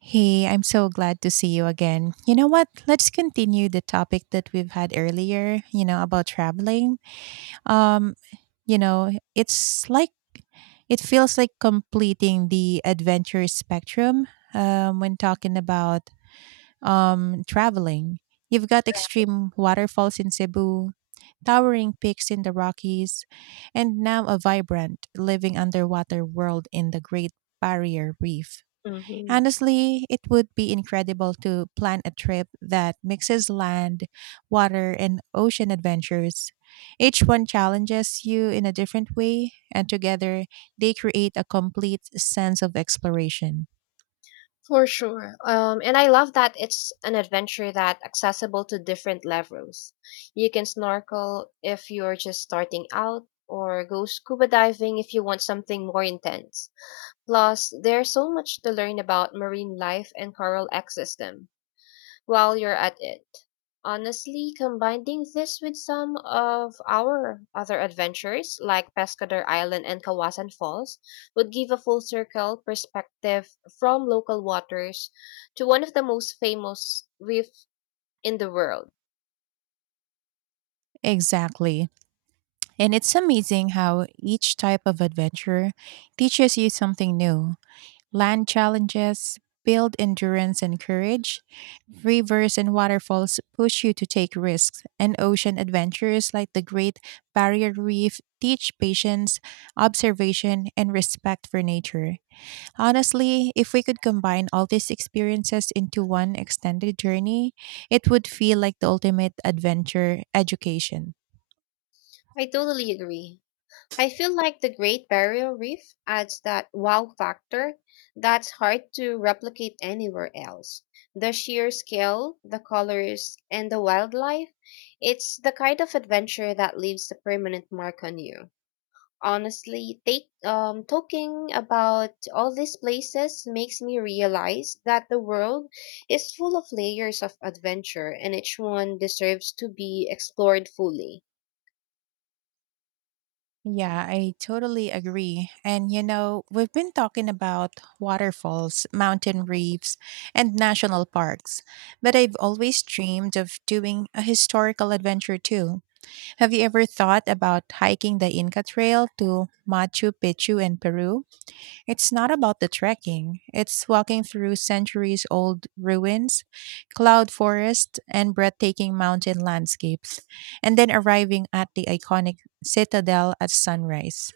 Hey, I'm so glad to see you again. You know what? Let's continue the topic that we've had earlier, about traveling. Um, it's like it feels like completing the adventure spectrum when talking about traveling. You've got extreme waterfalls in Cebu, towering peaks in the Rockies, and now a vibrant living underwater world in the Great Barrier Reef. Mhm. Honestly, it would be incredible to plan a trip that mixes land, water, and ocean adventures. Each one challenges you in a different way, and together they create a complete sense of exploration. For sure. And I love that it's an adventure that accessible to different levels. You can snorkel if you're just starting out, or go scuba diving if you want something more intense. Plus, there's so much to learn about marine life and coral ecosystem while you're at it. Honestly, combining this with some of our other adventures, like Pescador Island and Kawasan Falls, would give a full circle perspective from local waters to one of the most famous reefs in the world. Exactly. And it's amazing how each type of adventure teaches you something new. Land challenges build endurance and courage. Rivers and waterfalls push you to take risks, and ocean adventures like the Great Barrier Reef teach patience, observation, and respect for nature. Honestly, if we could combine all these experiences into one extended journey, it would feel like the ultimate adventure education. I totally agree. I feel like the Great Barrier Reef adds that wow factor that's hard to replicate anywhere else. The sheer scale, the colors, and the wildlife, it's the kind of adventure that leaves a permanent mark on you. Honestly, talking about all these places makes me realize that the world is full of layers of adventure and each one deserves to be explored fully. Yeah, I totally agree. And we've been talking about waterfalls, mountain reefs, and national parks, but I've always dreamed of doing a historical adventure too. Have you ever thought about hiking the Inca Trail to Machu Picchu in Peru? It's not about the trekking, it's walking through centuries old ruins, cloud forests, and breathtaking mountain landscapes, and then arriving at the iconic citadel at sunrise.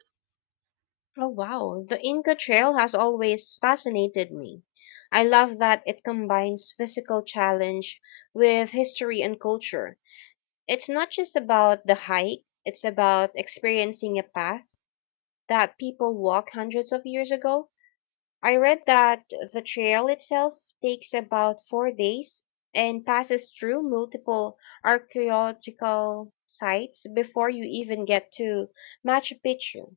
Oh, wow. The Inca Trail has always fascinated me. I love that it combines physical challenge with history and culture. It's not just about the hike, it's about experiencing a path that people walked hundreds of years ago. I read that the trail itself takes about 4 days and passes through multiple archaeological sites before you even get to Machu Picchu.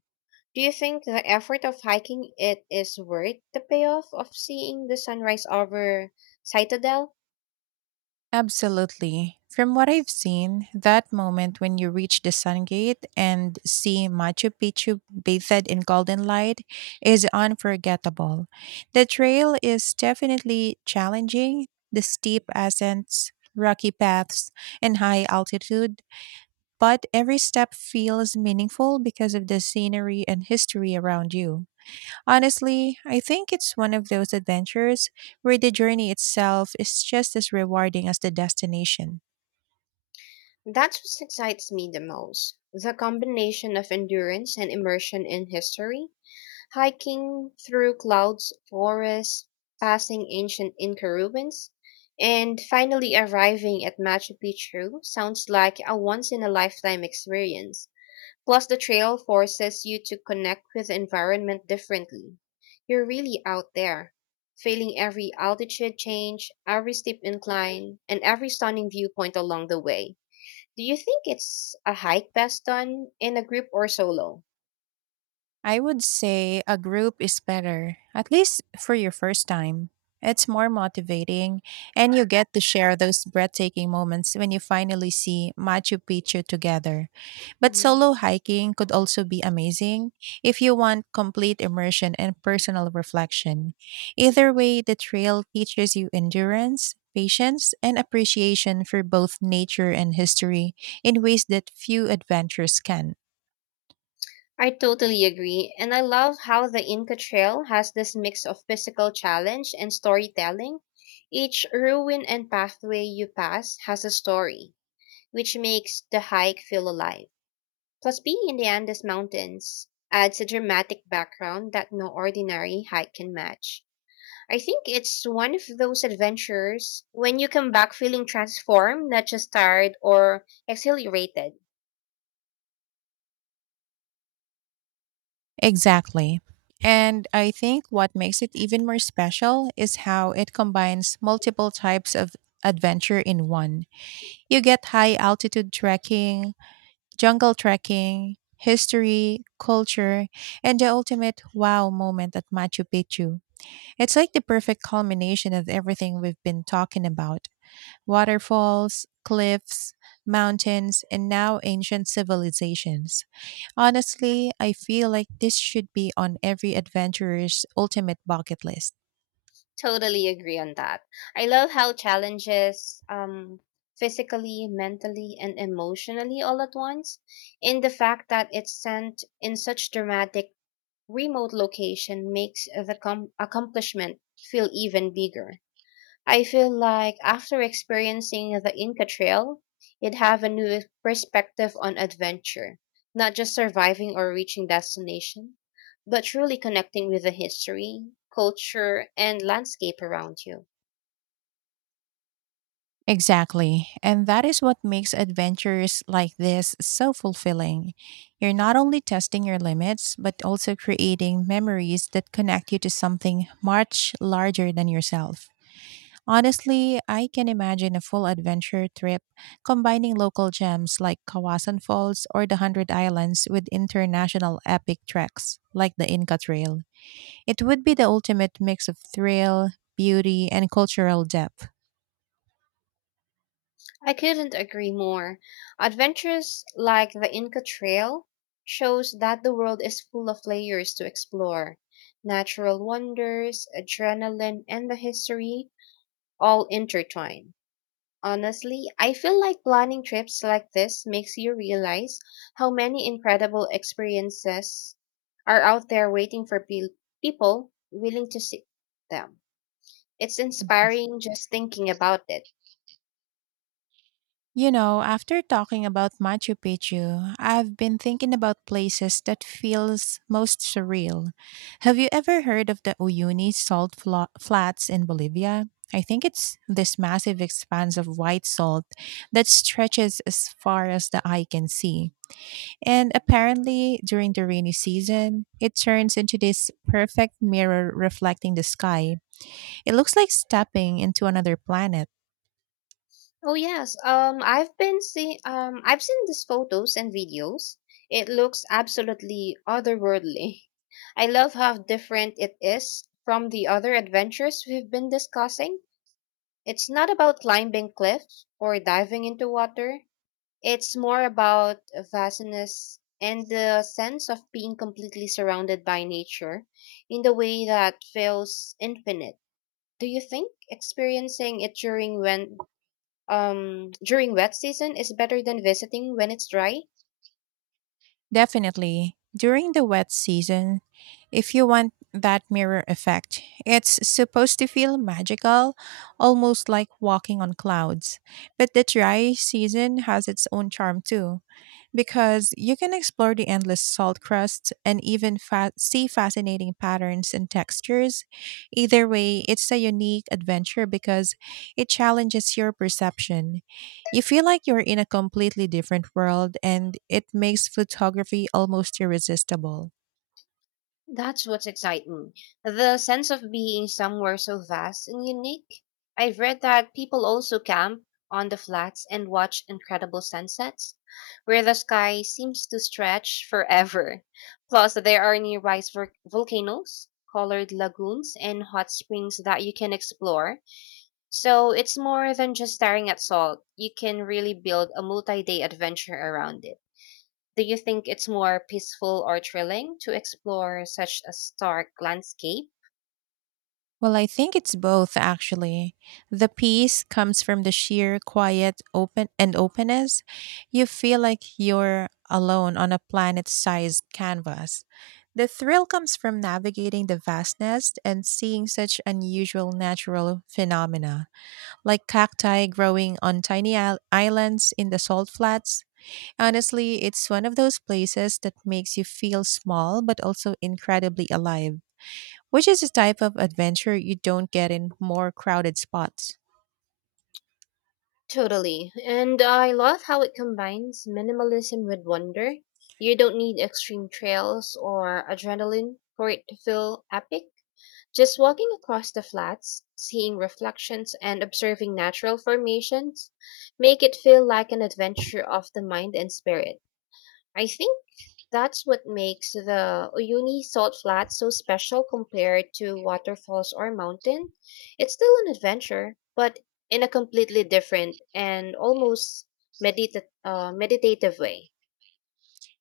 Do you think the effort of hiking it is worth the payoff of seeing the sunrise over Citadel? Absolutely. From what I've seen, that moment when you reach the Sun Gate and see Machu Picchu bathed in golden light is unforgettable. The trail is definitely challenging, the steep ascents, rocky paths, and high altitude, but every step feels meaningful because of the scenery and history around you. Honestly, I think it's one of those adventures where the journey itself is just as rewarding as the destination. That's what excites me the most. The combination of endurance and immersion in history, hiking through clouds, forests, passing ancient Inca ruins, and finally arriving at Machu Picchu sounds like a once in a lifetime experience. Plus, the trail forces you to connect with the environment differently. You're really out there, feeling every altitude change, every steep incline, and every stunning viewpoint along the way. Do you think it's a hike best done in a group or solo? I would say a group is better, at least for your first time. It's more motivating, and you get to share those breathtaking moments when you finally see Machu Picchu together. But Mhm. solo hiking could also be amazing if you want complete immersion and personal reflection. Either way, the trail teaches you endurance, patience, and appreciation for both nature and history in ways that few adventures can. I totally agree, and I love how the Inca Trail has this mix of physical challenge and storytelling. Each ruin and pathway you pass has a story, which makes the hike feel alive. Plus, being in the Andes Mountains adds a dramatic background that no ordinary hike can match. I think it's one of those adventures when you come back feeling transformed, not just tired or exhilarated. Exactly. And I think what makes it even more special is how it combines multiple types of adventure in one. You get high altitude trekking, jungle trekking, history, culture, and the ultimate wow moment at Machu Picchu. It's like the perfect culmination of everything we've been talking about: waterfalls, cliffs, mountains, and now ancient civilizations. Honestly, I feel like this should be on every adventurer's ultimate bucket list. Totally agree on that. I love how physically, mentally, and emotionally all at once, and the fact that it's sent in such dramatic remote location makes the accomplishment feel even bigger. I feel like after experiencing the Inca Trail, you'd have a new perspective on adventure, not just surviving or reaching destination, but truly connecting with the history, culture, and landscape around you. Exactly. And that is what makes adventures like this so fulfilling. You're not only testing your limits, but also creating memories that connect you to something much larger than yourself. Honestly, I can imagine a full adventure trip combining local gems like Kawasan Falls or the Hundred Islands with international epic treks like the Inca Trail. It would be the ultimate mix of thrill, beauty, and cultural depth. I couldn't agree more. Adventures like the Inca Trail shows that the world is full of layers to explore. Natural wonders, adrenaline, and the history all intertwined. Honestly, I feel like planning trips like this makes you realize how many incredible experiences are out there waiting for people willing to seek them. It's Mhm. inspiring just thinking about it. After talking about Machu Picchu, I've been thinking about places that feels most surreal. Have you ever heard of the Uyuni salt flats in Bolivia? I think it's this massive expanse of white salt that stretches as far as the eye can see. And apparently, during the rainy season, it turns into this perfect mirror reflecting the sky. It looks like stepping into another planet. Oh yes, I've seen these photos and videos. It looks absolutely otherworldly. I love how different it is from the other adventures we've been discussing. It's not about climbing cliffs or diving into water. It's more about vastness and the sense of being completely surrounded by nature in the way that feels infinite. Do you think experiencing it during wet season is better than visiting when it's dry? Definitely. During the wet season, if you want that mirror effect, it's supposed to feel magical, almost like walking on clouds. But the dry season has its own charm too, because you can explore the endless salt crusts and even see fascinating patterns and textures. Either way, it's a unique adventure because it challenges your perception. You feel like you're in a completely different world, and it makes photography almost irresistible. That's what's exciting. The sense of being somewhere so vast and unique. I've read that people also camp on the flats and watch incredible sunsets, where the sky seems to stretch forever. Plus, there are nearby volcanoes, colored lagoons, and hot springs that you can explore. So it's more than just staring at salt. You can really build a multi day adventure around it. Do you think it's more peaceful or thrilling to explore such a stark landscape? Well, I think it's both actually. The peace comes from the sheer quiet, open and openness. You feel like you're alone on a planet-sized canvas. The thrill comes from navigating the vastness and seeing such unusual natural phenomena, like cacti growing on tiny islands in the salt flats. Honestly, it's one of those places that makes you feel small but also incredibly alive, which is a type of adventure you don't get in more crowded spots. Totally. And I love how it combines minimalism with wonder. You don't need extreme trails or adrenaline for it to feel epic. Just walking across the flats, seeing reflections, and observing natural formations make it feel like an adventure of the mind and spirit. I think That's what makes the Uyuni Salt Flat so special compared to waterfalls or mountain. It's still an adventure, but in a completely different and almost meditative way.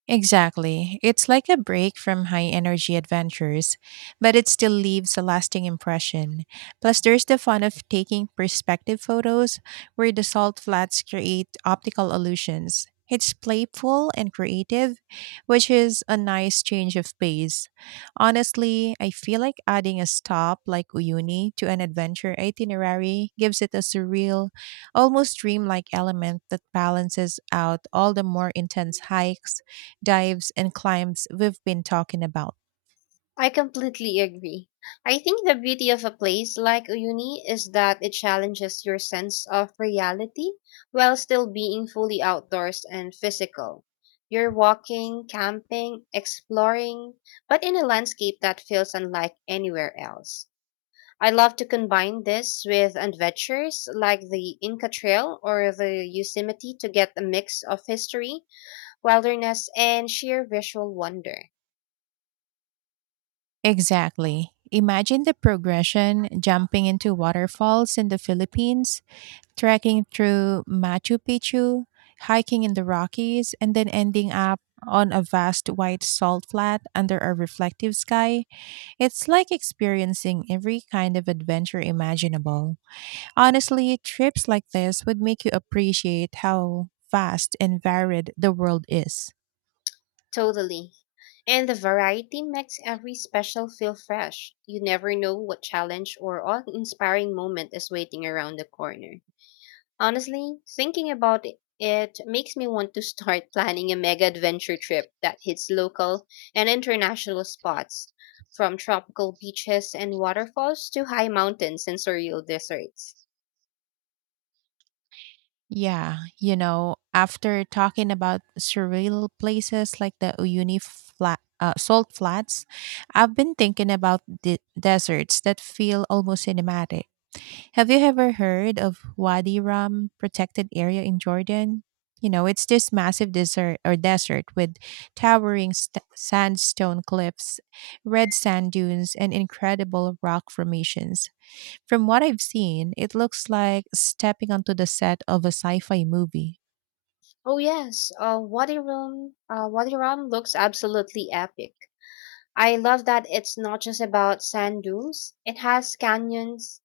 Exactly. It's like a break from high energy adventures, but it still leaves a lasting impression. Plus, there's the fun of taking perspective photos where the salt flats create optical illusions. It's playful and creative, which is a nice change of pace. Honestly, I feel like adding a stop like Uyuni to an adventure itinerary gives it a surreal, almost dreamlike element that balances out all the more intense hikes, dives, and climbs we've been talking about. I completely agree. I think the beauty of a place like uni is that it challenges your sense of reality while still being fully outdoors and physical. You're walking, camping, exploring, but in a landscape that feels unlike anywhere else. I love to combine this with adventures like the Inca Trail or the Yosemite to get a mix of history, wilderness, and sheer visual wonder. Exactly. Imagine the progression: jumping into waterfalls in the Philippines, trekking through Machu Picchu, hiking in the Rockies, and then ending up on a vast white salt flat under a reflective sky. It's like experiencing every kind of adventure imaginable. Honestly, trips like this would make you appreciate how vast and varied the world is. Totally. And the variety makes every special feel fresh. You never know what challenge or awe inspiring moment is waiting around the corner. Honestly, thinking about it, it makes me want to start planning a mega adventure trip that hits local and international spots, from tropical beaches and waterfalls to high mountains and surreal deserts. Yeah, after talking about surreal places like the Uyuni salt flats, I've been thinking about the deserts that feel almost cinematic. Have you ever heard of Wadi Rum protected area in Jordan? It's this massive desert or desert with towering sandstone cliffs, red sand dunes, and incredible rock formations. From what I've seen, it looks like stepping onto the set of a sci-fi movie. Oh yes, Wadi Rum looks absolutely epic. I love that it's not just about sand dunes. It has canyons,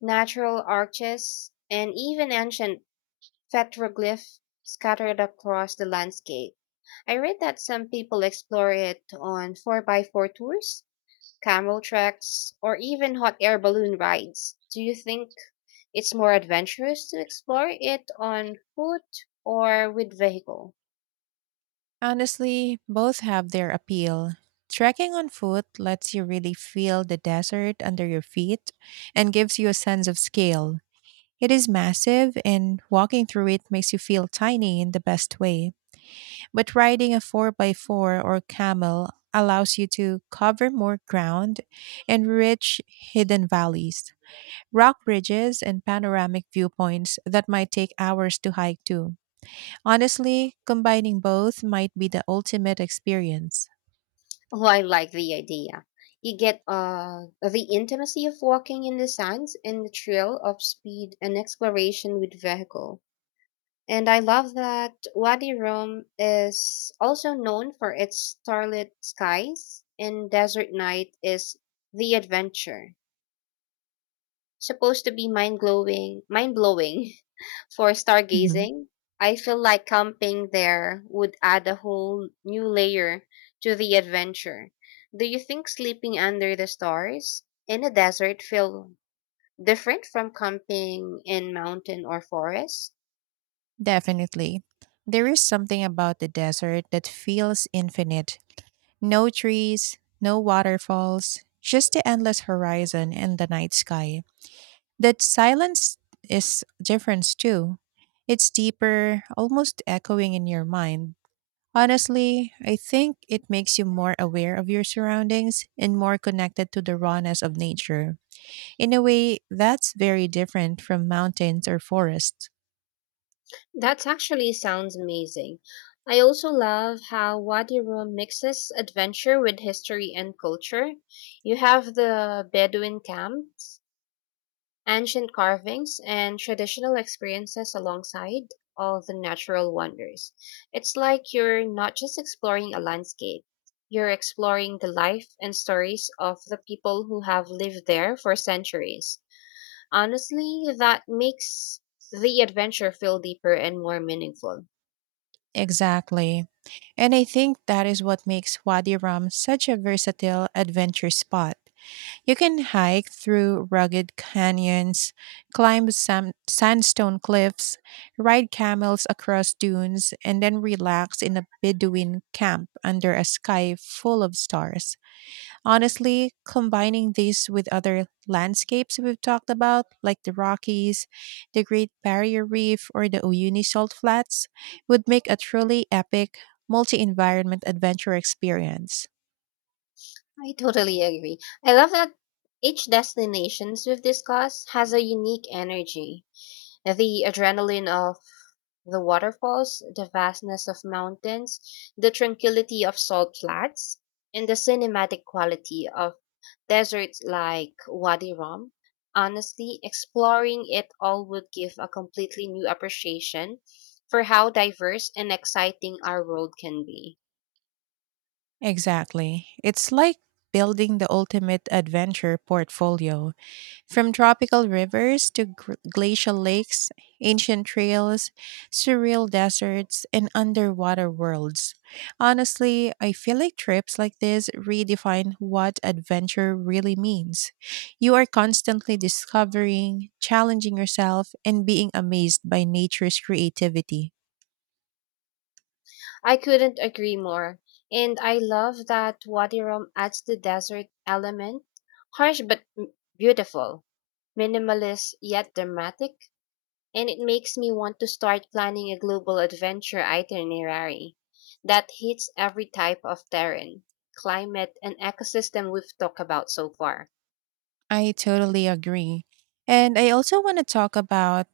natural arches, and even ancient petroglyphs scattered across the landscape. I read that some people explore it on 4 by 4 tours, camel treks, or even hot air balloon rides. Do you think it's more adventurous to explore it on foot or with vehicle? Honestly, both have their appeal. Trekking on foot lets you really feel the desert under your feet and gives you a sense of scale. It is massive, and walking through it makes you feel tiny in the best way. But riding a 4x4 or camel allows you to cover more ground and reach hidden valleys, rock bridges, and panoramic viewpoints that might take hours to hike to. Honestly, combining both might be the ultimate experience. Oh, I like the idea. You get the intimacy of walking in the sands and the thrill of speed and exploration with vehicle. And I love that Wadi Rum is also known for its starlit skies and desert night is the adventure supposed to be mind-blowing for Mhm. stargazing. I feel like camping there would add a whole new layer to the adventure. Do you think sleeping under the stars in a desert feel different from camping in mountain or forest? Definitely. There is something about the desert that feels infinite. No trees, no waterfalls, just the endless horizon and the night sky. That silence is difference too. It's deeper, almost echoing in your mind. Honestly, I think it makes you more aware of your surroundings and more connected to the rawness of nature, in a way that's very different from mountains or forests. That actually sounds amazing. I also love how Wadi Rum mixes adventure with history and culture. You have the Bedouin camps, ancient carvings, and traditional experiences alongside all the natural wonders. It's like you're not just exploring a landscape, you're exploring the life and stories of the people who have lived there for centuries. Honestly, that makes the adventure feel deeper and more meaningful. Exactly. And I think that is what makes Wadi Rum such a versatile adventure spot. You can hike through rugged canyons, climb sandstone cliffs, ride camels across dunes, and then relax in a Bedouin camp under a sky full of stars. Honestly, combining these with other landscapes we've talked about, like the Rockies, the Great Barrier Reef, or the Uyuni Salt Flats, would make a truly epic multi environment adventure experience. I totally agree. I love that each destinations we've discussed has a unique energy. The adrenaline of the waterfalls, the vastness of mountains, the tranquility of salt flats, and the cinematic quality of deserts like Wadi Rum. Honestly, exploring it all would give a completely new appreciation for how diverse and exciting our world can be. Exactly. It's like building the ultimate adventure portfolio, from tropical rivers to glacial lakes, ancient trails, surreal deserts, and underwater worlds. Honestly, I feel like trips like this redefine what adventure really means. You are constantly discovering, challenging yourself, and being amazed by nature's creativity. I couldn't agree more, and I love that Wadi Rum adds the desert element, harsh but beautiful, minimalist yet dramatic, and it makes me want to start planning a global adventure itinerary that hits every type of terrain, climate, and ecosystem we've talked about so far. I totally agree. And I also want to talk about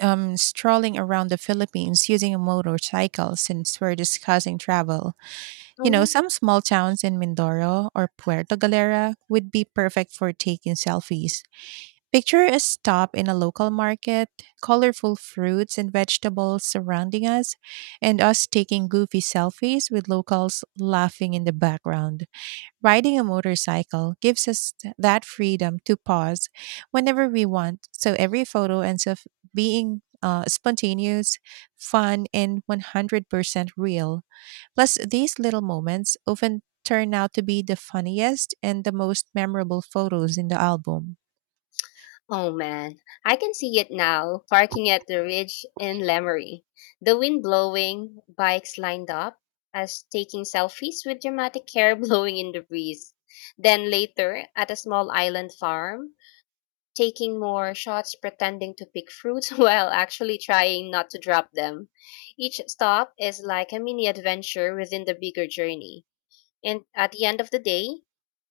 strolling around the Philippines using a motorcycle since we're discussing travel. Oh You know, yeah. some small towns in Mindoro or Puerto Galera would be perfect for taking selfies. Picture a stop in a local market, colorful fruits and vegetables surrounding us, and us taking goofy selfies with locals laughing in the background. Riding a motorcycle gives us that freedom to pause whenever we want, so every photo ends up being spontaneous, fun, and 100% real. Plus, these little moments often turn out to be the funniest and the most memorable photos in the album. Oh man, I can see it now. Parking at the ridge in Lemery, the wind blowing, bikes lined up, us taking selfies with dramatic hair blowing in the breeze. Then later, at a small island farm, taking more shots, pretending to pick fruits while actually trying not to drop them. Each stop is like a mini adventure within the bigger journey. And at the end of the day,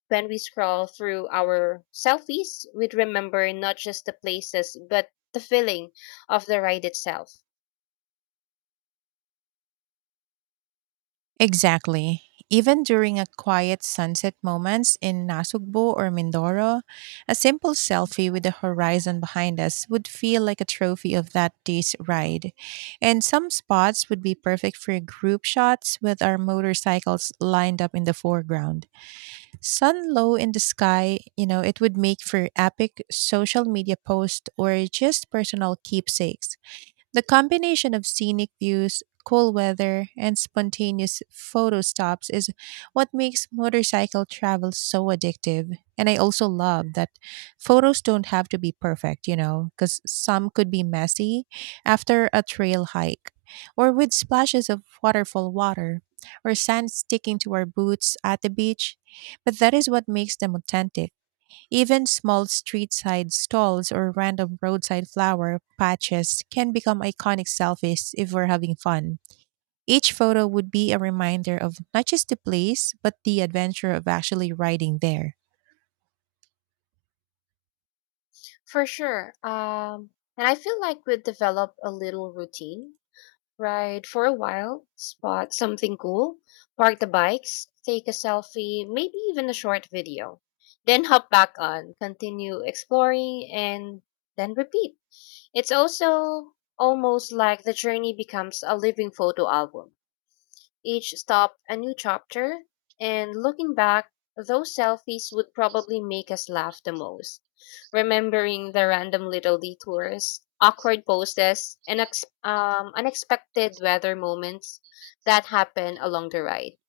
when we scroll through our selfies, we'd remember not just the places, but the feeling of the ride itself. Exactly. Even during a quiet sunset moments in Nasugbo or Mindoro, a simple selfie with the horizon behind us would feel like a trophy of that day's ride. And some spots would be perfect for group shots with our motorcycles lined up in the foreground. Sun low in the sky, it would make for epic social media posts or just personal keepsakes. The combination of scenic views, cool weather, and spontaneous photo stops is what makes motorcycle travel so addictive. And I also love that photos don't have to be perfect, because some could be messy after a trail hike, or with splashes of waterfall water, or sand sticking to our boots at the beach. But that is what makes them authentic. Even small street side stalls or random roadside flower patches can become iconic selfies if we're having fun. Each photo would be a reminder of not just the place, but the adventure of actually riding there. For sure. And I feel like we've developed a little routine. Ride for a while, spot something cool, park the bikes, take a selfie, maybe even a short video. Then hop back on, continue exploring, and then repeat. It's also almost like the journey becomes a living photo album. Each stopped a new chapter, and looking back, those selfies would probably make us laugh the most. Remembering the random little detours, awkward poses, and unexpected weather moments that happen along the ride.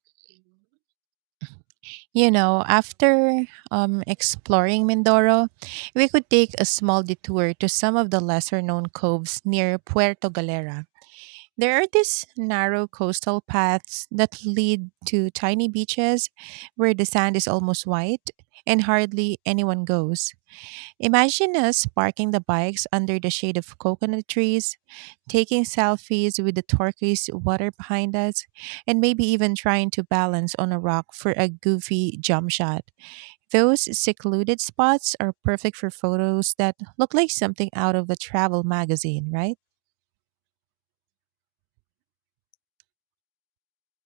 After exploring Mindoro, we could take a small detour to some of the lesser known coves near Puerto Galera. There are these narrow coastal paths that lead to tiny beaches where the sand is almost white and hardly anyone goes. Imagine us parking the bikes under the shade of coconut trees, taking selfies with the turquoise water behind us, and maybe even trying to balance on a rock for a goofy jump shot. Those secluded spots are perfect for photos that look like something out of a travel magazine, right?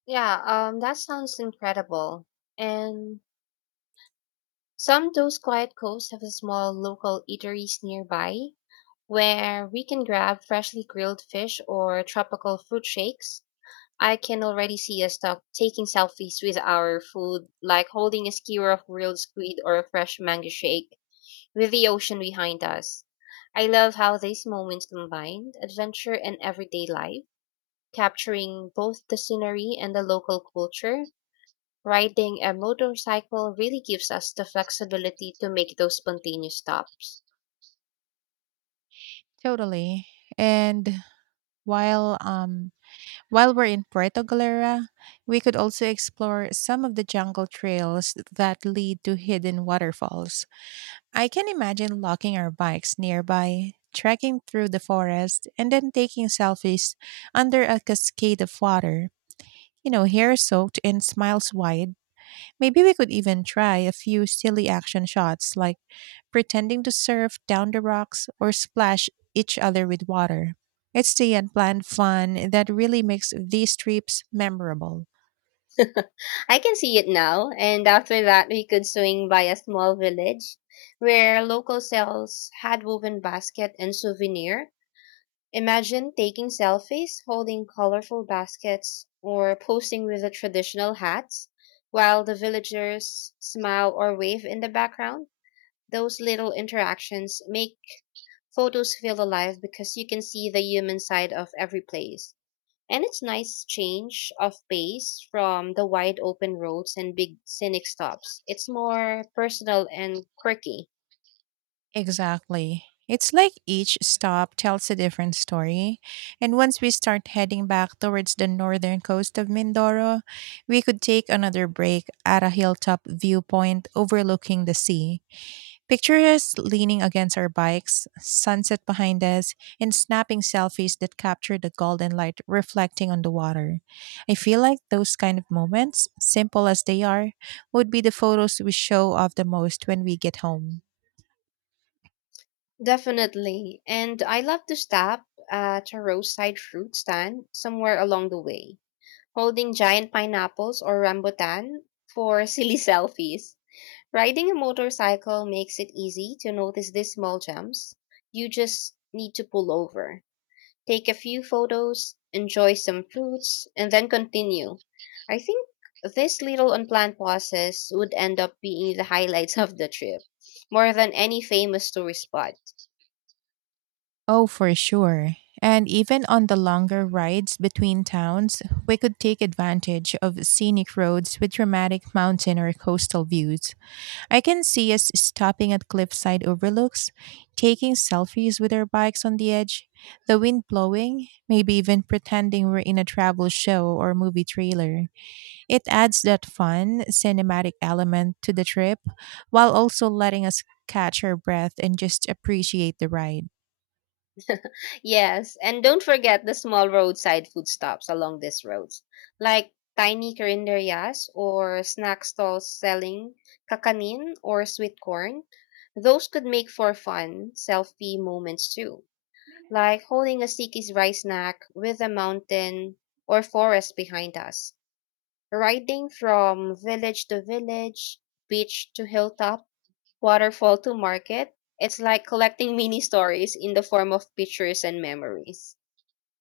Yeah, that sounds incredible. And some of those quiet coves have small local eateries nearby where we can grab freshly grilled fish or tropical fruit shakes. I can already see us taking selfies with our food, like holding a skewer of grilled squid or a fresh mango shake with the ocean behind us. I love how these moments combine adventure and everyday life, capturing both the scenery and the local culture. Riding a motorcycle really gives us the flexibility to make those spontaneous stops. Totally. And while um while we're in Puerto Galera, we could also explore some of the jungle trails that lead to hidden waterfalls. I can imagine locking our bikes nearby, trekking through the forest, and then taking selfies under a cascade of water, you know, hair soaked and smiles wide. Maybe we could even try a few silly action shots like pretending to surf down the rocks or splash each other with water. It's the unplanned fun that really makes these trips memorable. I can see it now, and after that, we could swing by a small village where local sells had woven basket and souvenir. Imagine taking selfies, holding colorful baskets, or posing with the traditional hats while the villagers smile or wave in the background. Those little interactions make photos feel alive because you can see the human side of every place. And it's nice change of pace from the wide open roads and big scenic stops. It's more personal and quirky. Exactly. It's like each stop tells a different story. And once we start heading back towards the northern coast of Mindoro, we could take another break at a hilltop viewpoint overlooking the sea. Picture us leaning against our bikes, sunset behind us, and snapping selfies that capture the golden light reflecting on the water. I feel like those kind of moments, simple as they are, would be the photos we show off the most when we get home. Definitely. And I love to stop at a roadside fruit stand somewhere along the way, holding giant pineapples or rambutan for silly selfies. Riding a motorcycle makes it easy to notice these small gems. You just need to pull over. Take a few photos, enjoy some fruits, and then continue. I think this little unplanned process would end up being the highlights of the trip, more than any famous tourist spot. Oh, for sure. And even on the longer rides between towns, we could take advantage of scenic roads with dramatic mountain or coastal views. I can see us stopping at cliffside overlooks, taking selfies with our bikes on the edge, the wind blowing, maybe even pretending we're in a travel show or movie trailer. It adds that fun, cinematic element to the trip while also letting us catch our breath and just appreciate the ride. Yes, and don't forget the small roadside food stops along these roads, like tiny carinderias or snack stalls selling kakanin or sweet corn. Those could make for fun selfie moments too, like holding a sticky rice snack with a mountain or forest behind us. Riding from village to village, beach to hilltop, waterfall to market, it's like collecting mini stories in the form of pictures and memories.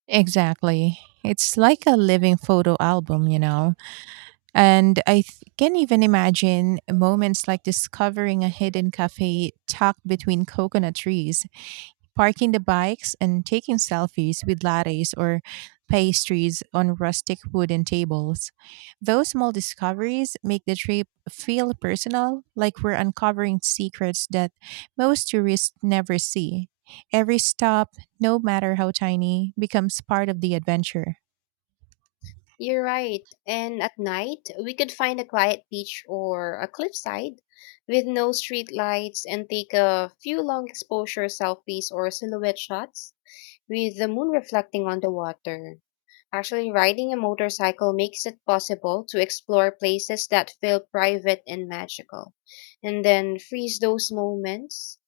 Exactly. It's like a living photo album, you know. And I can even imagine moments like discovering a hidden cafe tucked between coconut trees parking the bikes and taking selfies with lattes or pastries on rustic wooden tables. Those small discoveries make the trip feel personal, like we're uncovering secrets that most tourists never see. Every stop, no matter how tiny, becomes part of the adventure. You're right. And at night, we could find a quiet beach or a cliffside with no street lights and take a few long exposure selfies or silhouette shots with the moon reflecting on the water. Actually, riding a motorcycle makes it possible to explore places that feel private and magical, and then freeze those moments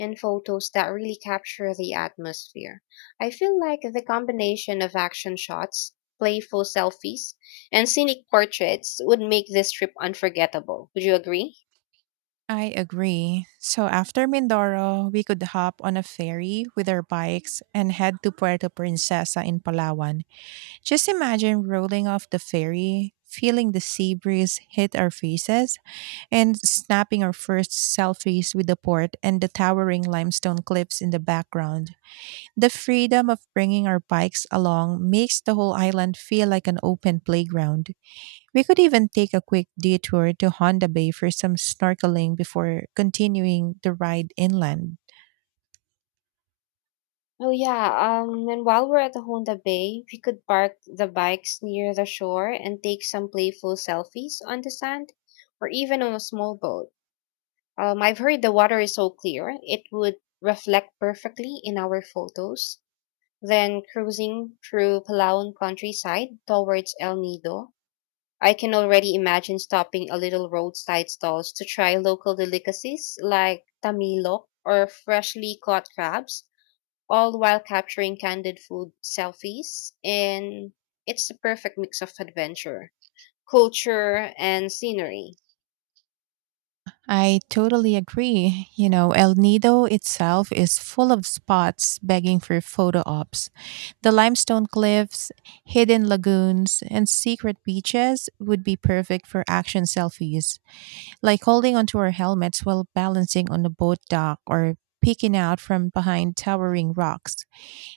and photos that really capture the atmosphere. I feel like the combination of action shots, playful selfies, and scenic portraits would make this trip unforgettable. Would you agree? I agree. So after Mindoro, we could hop on a ferry with our bikes and head to Puerto Princesa in Palawan. Just imagine rolling off the ferry, feeling the sea breeze hit our faces, and snapping our first selfies with the port and the towering limestone cliffs in the background. The freedom of bringing our bikes along makes the whole island feel like an open playground. We could even take a quick detour to Honda Bay for some snorkeling before continuing the ride inland. Oh yeah, and while we're at the Honda Bay, we could park the bikes near the shore and take some playful selfies on the sand or even on a small boat. I've heard the water is so clear, it would reflect perfectly in our photos. Then cruising through Palawan countryside towards El Nido, I can already imagine stopping a little roadside stalls to try local delicacies like tamilok or freshly caught crabs, all while capturing candid food selfies. And it's the perfect mix of adventure, culture, and scenery. I totally agree. You know, El Nido itself is full of spots begging for photo ops. The limestone cliffs, hidden lagoons, and secret beaches would be perfect for action selfies, like holding onto our helmets while balancing on a boat dock or peeking out from behind towering rocks.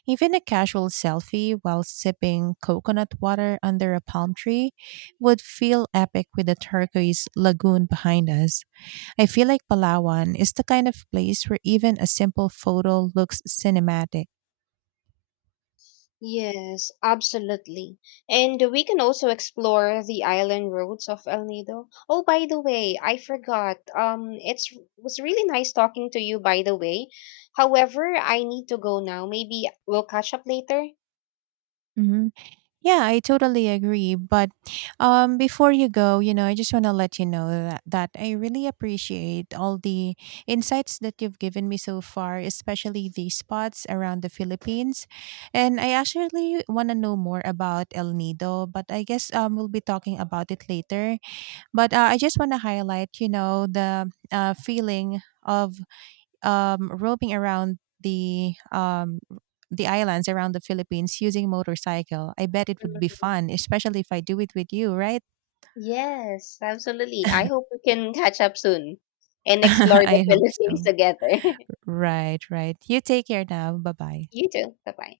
Even a casual selfie while sipping coconut water under a palm tree would feel epic with the turquoise lagoon behind us. I feel like Palawan is the kind of place where even a simple photo looks cinematic. Yes, absolutely. And we can also explore the island roads of El Nido. Oh, by the way, I forgot. It's was really nice talking to you, by the way. However, I need to go now. Maybe we'll catch up later. Mhm. Yeah, I totally agree. But before you go, you know, I just want to let you know that I really appreciate all the insights that you've given me so far, especially the spots around the Philippines. And I actually want to know more about El Nido, but I guess we'll be talking about it later. But I just want to highlight, you know, the feeling of roving around the islands around the Philippines using motorcycle. I bet it would be Mhm. fun, especially if I do it with you, right? Yes, absolutely. I hope we can catch up soon and explore the I hope Philippines so. together. Right, right. You take care now. Bye bye. You too. Bye bye.